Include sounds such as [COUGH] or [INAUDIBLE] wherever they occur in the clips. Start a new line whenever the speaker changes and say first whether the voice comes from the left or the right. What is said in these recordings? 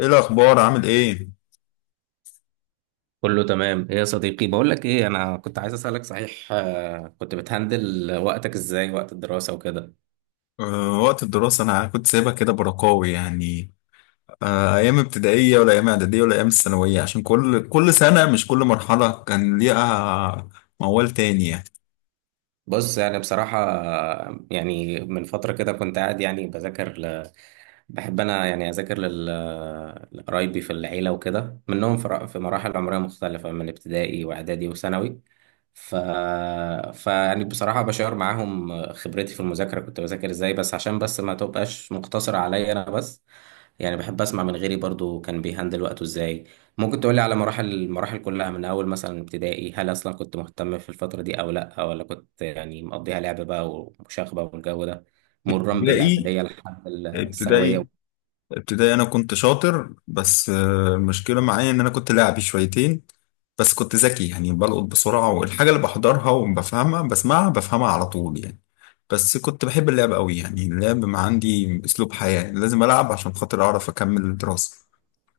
left: ايه الاخبار؟ عامل ايه؟
right: كله تمام، ايه يا صديقي؟ بقول لك ايه، انا كنت عايز اسالك صحيح. كنت بتهندل وقتك ازاي وقت الدراسه وكده؟
left: أه، وقت الدراسه انا كنت سايبها كده برقاوي يعني. أه، ايام ابتدائيه ولا ايام اعداديه ولا ايام الثانويه؟ عشان كل سنه، مش كل مرحله كان ليها موال تاني يعني.
right: بص، يعني بصراحة يعني من فترة كده كنت قاعد يعني بحب أنا يعني أذاكر لقرايبي في العيلة وكده، منهم في مراحل عمرية مختلفة من ابتدائي وإعدادي وثانوي. ف... فيعني بصراحة بشار معاهم خبرتي في المذاكرة، كنت بذاكر إزاي، بس عشان بس ما تبقاش مقتصرة عليا أنا بس. يعني بحب أسمع من غيري برضو كان بيهندل وقته إزاي. ممكن تقولي على المراحل كلها من أول مثلا ابتدائي. هل أصلا كنت مهتم في الفترة دي أو لأ، ولا كنت يعني مقضيها لعب بقى ومشاغبة والجو ده، مرا
left: ابتدائي
right: بالإعدادية لحد
left: ابتدائي
right: الثانوية؟
left: ابتدائي، انا كنت شاطر بس المشكله معايا ان انا كنت لاعبي شويتين. بس كنت ذكي، يعني بلقط بسرعه، والحاجه اللي بحضرها وبفهمها بسمعها بفهمها على طول يعني. بس كنت بحب اللعب قوي، يعني اللعب ما عندي اسلوب حياه، لازم العب عشان خاطر اعرف اكمل الدراسه.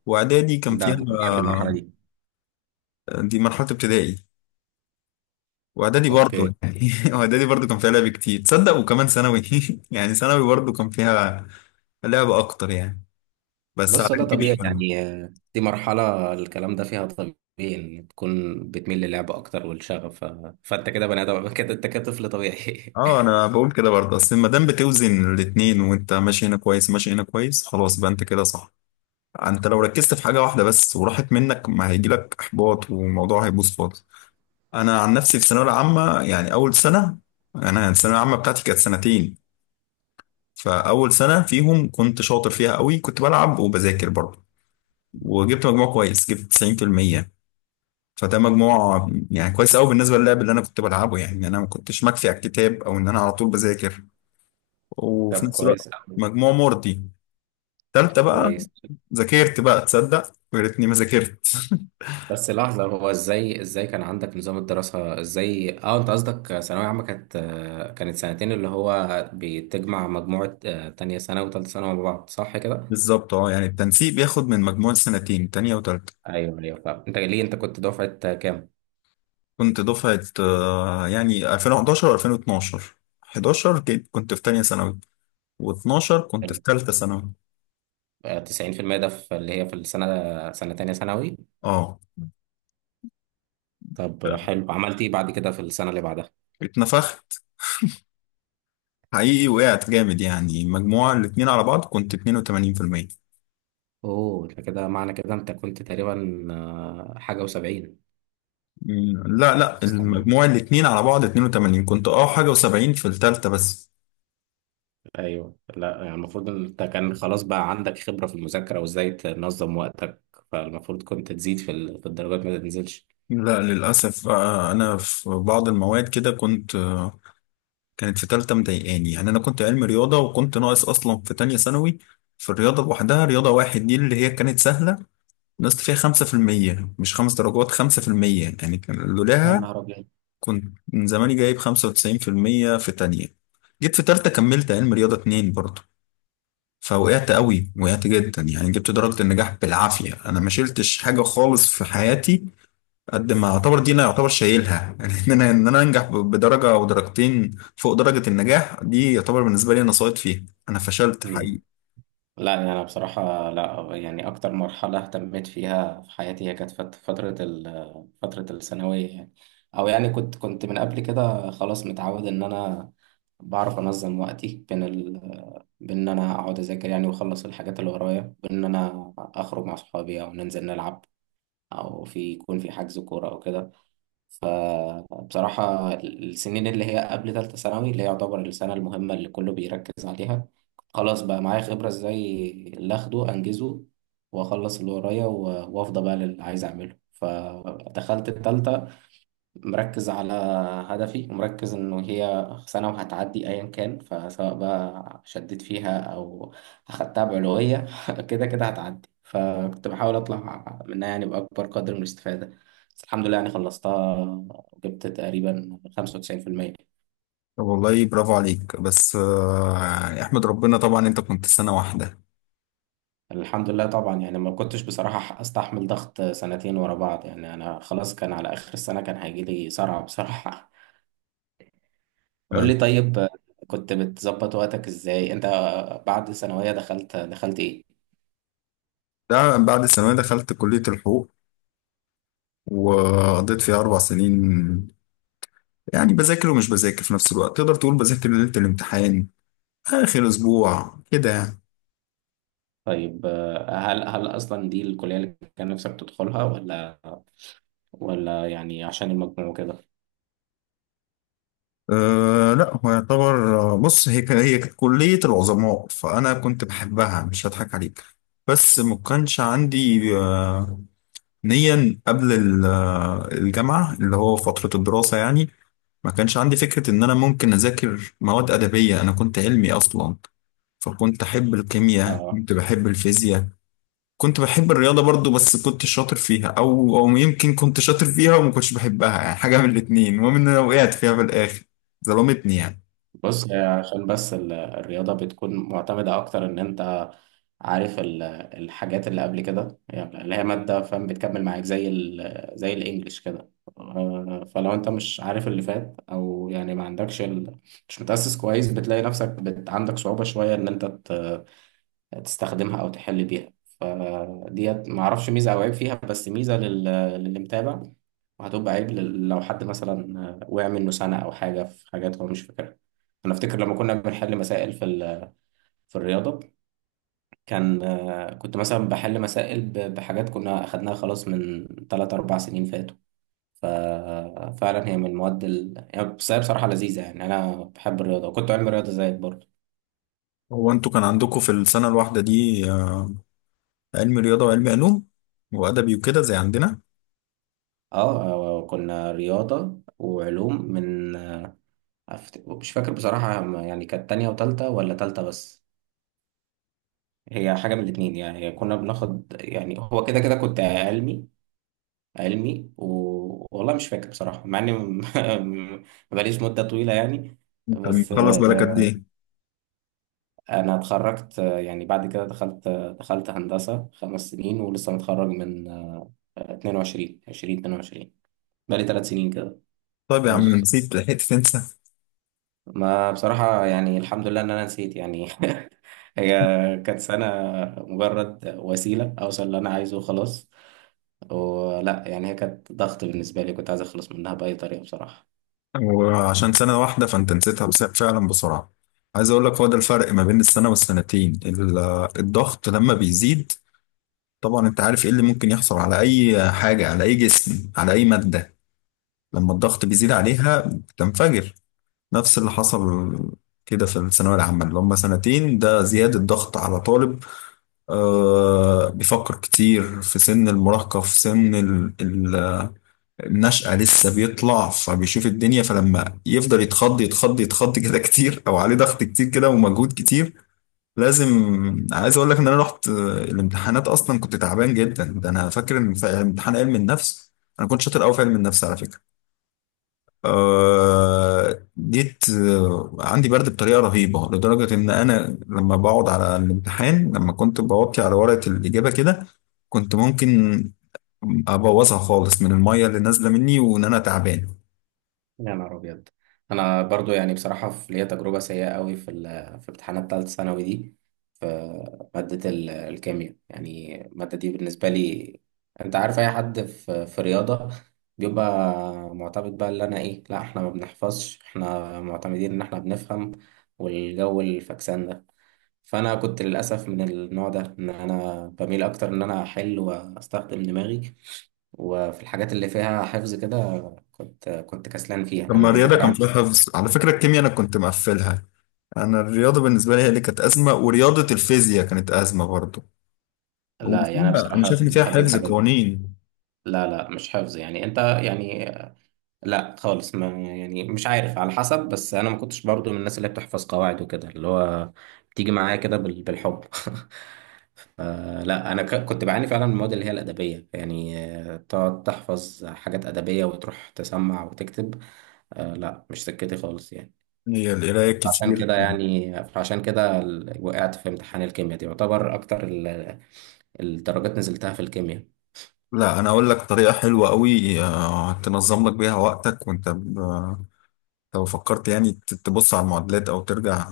left: واعدادي كان
right: ده
left: فيها
right: طبيعي في المرحلة
left: آه،
right: دي.
left: دي مرحله ابتدائي. واعدادي برضه
right: أوكي.
left: يعني [LAUGHS] واعدادي برضه كان فيها لعب كتير، تصدق؟ وكمان ثانوي. [LAUGHS] يعني ثانوي برضه كان فيها لعب اكتر يعني، بس على
right: بص، ده طبيعي
left: كبير.
right: يعني. دي مرحلة، الكلام ده فيها طبيعي، إن تكون بتميل للعب أكتر والشغف. فأنت كده بني آدم [LAUGHS] كده أنت كده طفل طبيعي
left: اه،
right: [LAUGHS]
left: انا بقول كده برضه، اصل ما دام بتوزن الاتنين وانت ماشي هنا كويس ماشي هنا كويس، خلاص بقى انت كده صح. انت لو ركزت في حاجه واحده بس وراحت منك، ما هيجيلك احباط والموضوع هيبوظ خالص. انا عن نفسي في الثانويه العامه، يعني اول سنه، يعني انا الثانويه العامه بتاعتي كانت سنتين، فاول سنه فيهم كنت شاطر فيها قوي، كنت بلعب وبذاكر برضه، وجبت مجموع كويس، جبت 90%. فده مجموع يعني كويس قوي بالنسبه للعب اللي انا كنت بلعبه، يعني انا ما كنتش مكفي على الكتاب او ان انا على طول بذاكر وفي
right: طب
left: نفس
right: كويس
left: الوقت
right: أوي.
left: مجموع مرضي. تالتة بقى
right: كويس.
left: ذاكرت بقى، تصدق؟ ويا ريتني ما ذاكرت. [LAUGHS]
right: بس لحظة، هو ازاي كان عندك نظام الدراسة؟ ازاي؟ اه انت قصدك ثانوية عامة كانت، كانت سنتين اللي هو بتجمع مجموعة تانية سنة وتالتة سنة مع بعض، صح كده؟
left: بالظبط، اه، يعني التنسيق بياخد من مجموع السنتين، تانية وتالتة.
right: ايوه، ايوه، فاهم. انت ليه انت كنت دفعة كام؟
left: كنت دفعة يعني 2011 و2012. 11 كنت في تانية ثانوي، و12 كنت في
right: حلو.
left: تالتة ثانوي.
right: 90% ده في اللي هي في السنة، سنة تانية ثانوي؟
left: اه،
right: طب حلو، عملت ايه بعد كده في السنة اللي بعدها؟
left: اتنفخت حقيقي، وقعت جامد، يعني مجموع الاتنين على بعض كنت 82%.
right: اوه، ده كده معنى كده انت كنت تقريبا حاجة و70 في
left: مم، لا لا،
right: السنة.
left: المجموع الاتنين على بعض 82، كنت اه حاجة و70 في التالتة بس.
right: ايوه. لا يعني المفروض إن انت كان خلاص بقى عندك خبرة في المذاكرة وازاي تنظم وقتك، فالمفروض كنت تزيد في الدرجات، ما تنزلش.
left: لا، للأسف بقى أنا في بعض المواد كده كنت، كانت في تالتة مضايقاني يعني. أنا كنت علمي رياضة وكنت ناقص أصلا في تانية ثانوي في الرياضة لوحدها، رياضة واحد دي اللي هي كانت سهلة، نقصت فيها 5%، مش 5 درجات، 5% يعني. كان
right: يا
left: لولاها
right: نهار أبيض.
left: كنت من زماني جايب 95% في تانية. جيت في تالتة كملت علم رياضة اتنين برضه، فوقعت قوي، وقعت جدا، يعني جبت درجة النجاح بالعافية. أنا ما شلتش حاجة خالص في حياتي، قد ما اعتبر دي انا يعتبر شايلها. [LAUGHS] يعني ان انا انجح بدرجه او درجتين فوق درجه النجاح، دي يعتبر بالنسبه لي انا ساقط فيها. انا فشلت
right: مم.
left: حقيقي.
right: لا يعني أنا بصراحة، لا يعني أكتر مرحلة اهتميت فيها في حياتي هي كانت فترة فترة الثانوية يعني. أو يعني كنت من قبل كده خلاص متعود إن أنا بعرف أنظم وقتي بين بين إن أنا أقعد أذاكر يعني وأخلص الحاجات اللي ورايا، بين إن أنا أخرج مع صحابي أو ننزل نلعب، او في يكون في حجز كوره او كده. فبصراحه السنين اللي هي قبل ثالثه ثانوي، اللي هي يعتبر السنه المهمه اللي كله بيركز عليها، خلاص بقى معايا خبره ازاي اللي اخده انجزه واخلص اللي ورايا وافضى بقى للي عايز اعمله. فدخلت الثالثه مركز على هدفي، ومركز إنه هي سنة وهتعدي أيا كان، فسواء بقى شديت فيها أو أخدتها بعلوية [LAUGHS] كده كده هتعدي، فكنت بحاول أطلع منها يعني بأكبر قدر من الاستفادة. بس الحمد لله يعني خلصتها وجبت تقريبا 95%.
left: طب والله برافو عليك، بس يعني احمد ربنا طبعا انت كنت سنه واحده.
right: الحمد لله طبعا يعني ما كنتش بصراحة أستحمل ضغط سنتين ورا بعض، يعني أنا خلاص كان على آخر السنة كان هيجيلي صرع بصراحة [LAUGHS] قول
left: تمام.
right: لي طيب، كنت بتظبط وقتك ازاي انت؟ بعد ثانوية دخلت إيه؟
left: ده بعد الثانويه دخلت كليه الحقوق وقضيت فيها 4 سنين، يعني بذاكر ومش بذاكر في نفس الوقت، تقدر تقول بذاكر ليله الامتحان، اخر اسبوع كده يعني.
right: طيب هل أصلا دي الكلية اللي كان نفسك تدخلها، ولا ولا يعني عشان المجموع وكده؟
left: أه لا، هو يعتبر بص، هي هي كانت كلية العظماء، فأنا كنت بحبها، مش هضحك عليك. بس ما كانش عندي نيا قبل الجامعة، اللي هو فترة الدراسة يعني. ما كانش عندي فكرة إن أنا ممكن أذاكر مواد أدبية، أنا كنت علمي أصلا. فكنت أحب الكيمياء،
right: آه.
left: كنت بحب الفيزياء، كنت بحب الرياضة برضو، بس كنت شاطر فيها، أو يمكن كنت شاطر فيها وما كنتش بحبها، يعني حاجة من الاتنين، المهم إن أنا وقعت فيها في الآخر، ظلمتني يعني.
right: بص، هي عشان بس الرياضة بتكون معتمدة أكتر، إن أنت عارف الحاجات اللي قبل كده، يعني اللي هي مادة، فاهم، بتكمل معاك زي زي الإنجليش كده. فلو أنت مش عارف اللي فات، أو يعني ما عندكش مش متأسس كويس، بتلاقي نفسك عندك صعوبة شوية إن أنت تستخدمها أو تحل بيها. فديت معرفش ميزة أو عيب فيها، بس ميزة للي متابع، وهتبقى عيب لو حد مثلا وقع منه سنة أو حاجة في حاجات هو مش فاكرها. أنا أفتكر لما كنا بنحل مسائل في الرياضة، كان كنت مثلا بحل مسائل بحاجات كنا أخدناها خلاص من 3 أربع سنين فاتوا. ففعلا هي من المواد يعني، بس هي بصراحة لذيذة، يعني أنا بحب الرياضة وكنت علم رياضة زيك برضه.
left: هو انتوا كان عندكم في السنة الواحدة دي علم رياضة وعلم علوم وأدبي وكده زي عندنا؟
right: اه كنا رياضة وعلوم من مش فاكر بصراحة، يعني كانت تانية وتالتة ولا تالتة بس، هي حاجة من الاتنين. يعني هي كنا بناخد يعني هو كده كده كنت علمي، والله مش فاكر بصراحة، مع إني [LAUGHS] مبقاليش مدة طويلة يعني.
left: انت
right: بس
left: مخلص بالك قد ايه؟
right: أنا اتخرجت، يعني بعد كده دخلت، دخلت هندسة خمس سنين، ولسه متخرج من 22 20 22، بقالي ثلاث سنين كده.
left: طيب يا
right: أو
left: عم، نسيت لحقت تنسى.
right: ما بصراحة يعني الحمد لله إن أنا نسيت يعني [LAUGHS] هي كانت سنة مجرد وسيلة أوصل اللي أنا عايزه وخلاص، ولا يعني هي كانت ضغط بالنسبة لي، كنت عايز أخلص منها بأي طريقة بصراحة.
left: وعشان سنة واحدة فانت نسيتها بس فعلا بسرعة. عايز اقول لك، هو ده الفرق ما بين السنة والسنتين، الضغط لما بيزيد. طبعا انت عارف ايه اللي ممكن يحصل على اي حاجة، على اي جسم، على اي مادة، لما الضغط بيزيد عليها بتنفجر. نفس اللي حصل كده في الثانوية العامة اللي هم سنتين، ده زيادة ضغط على طالب بيفكر كتير، في سن المراهقة، في سن النشأة، لسه بيطلع فبيشوف الدنيا. فلما يفضل يتخض يتخض يتخض كده كتير، أو عليه ضغط كتير كده ومجهود كتير، لازم. عايز أقول لك إن أنا رحت الامتحانات أصلا كنت تعبان جدا. ده أنا فاكر إن في امتحان علم النفس، أنا كنت شاطر أوي في علم النفس على فكرة، جيت عندي برد بطريقه رهيبه، لدرجه ان انا لما بقعد على الامتحان، لما كنت بوطي على ورقه الاجابه كده، كنت ممكن ابوظها خالص من الميه اللي نازله مني وان انا تعبان.
right: يا نهار ابيض. انا برضو يعني بصراحه في ليا تجربه سيئه قوي في امتحانات ثالثه ثانوي دي، في ماده الكيمياء. يعني الماده دي بالنسبه لي، انت عارف اي حد في رياضه بيبقى معتمد، بقى اللي انا ايه، لا احنا ما بنحفظش، احنا معتمدين ان احنا بنفهم والجو الفكسان ده. فانا كنت للاسف من النوع ده، ان انا بميل اكتر ان انا احل واستخدم دماغي، وفي الحاجات اللي فيها حفظ كده كنت كسلان فيها، يعني
left: لما
right: انا
left: الرياضه
right: الذاكره
left: كان
right: عندي.
left: فيها حفظ على فكره، الكيمياء انا كنت مقفلها. انا الرياضه بالنسبه لي هي اللي كانت ازمه، ورياضه الفيزياء كانت ازمه برضه،
right: لا يعني أنا
left: وفيها انا
right: بصراحه
left: شايف ان
right: كنت
left: فيها
right: بحب
left: حفظ
right: الحاجات دي.
left: قوانين،
right: لا لا مش حفظ، يعني انت يعني لا خالص، ما يعني مش عارف، على حسب، بس انا ما كنتش برضو من الناس اللي بتحفظ قواعد وكده، اللي هو بتيجي معايا كده بالحب [LAUGHS] آه لا، انا كنت بعاني فعلا من المواد اللي هي الادبيه، يعني تقعد تحفظ حاجات ادبيه وتروح تسمع وتكتب، آه لا، مش سكتي خالص يعني.
left: هي القرايه
right: عشان
left: كتير.
right: كده يعني، وقعت في امتحان الكيمياء دي، يعتبر اكتر الدرجات نزلتها في الكيمياء.
left: لا، انا اقول لك طريقه حلوه قوي تنظم لك بيها وقتك. وانت لو فكرت يعني تبص على المعادلات او ترجع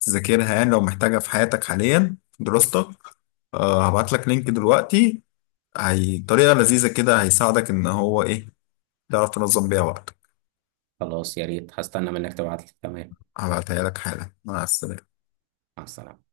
left: تذاكرها، يعني لو محتاجها في حياتك حاليا في دراستك، هبعت لك لينك دلوقتي. هي طريقه لذيذه كده، هيساعدك ان هو ايه، تعرف تنظم بيها وقتك.
right: خلاص، يا ريت، هستنى منك تبعت لي. تمام.
left: هبعتها لك حالا. مع السلامه.
right: مع السلامة.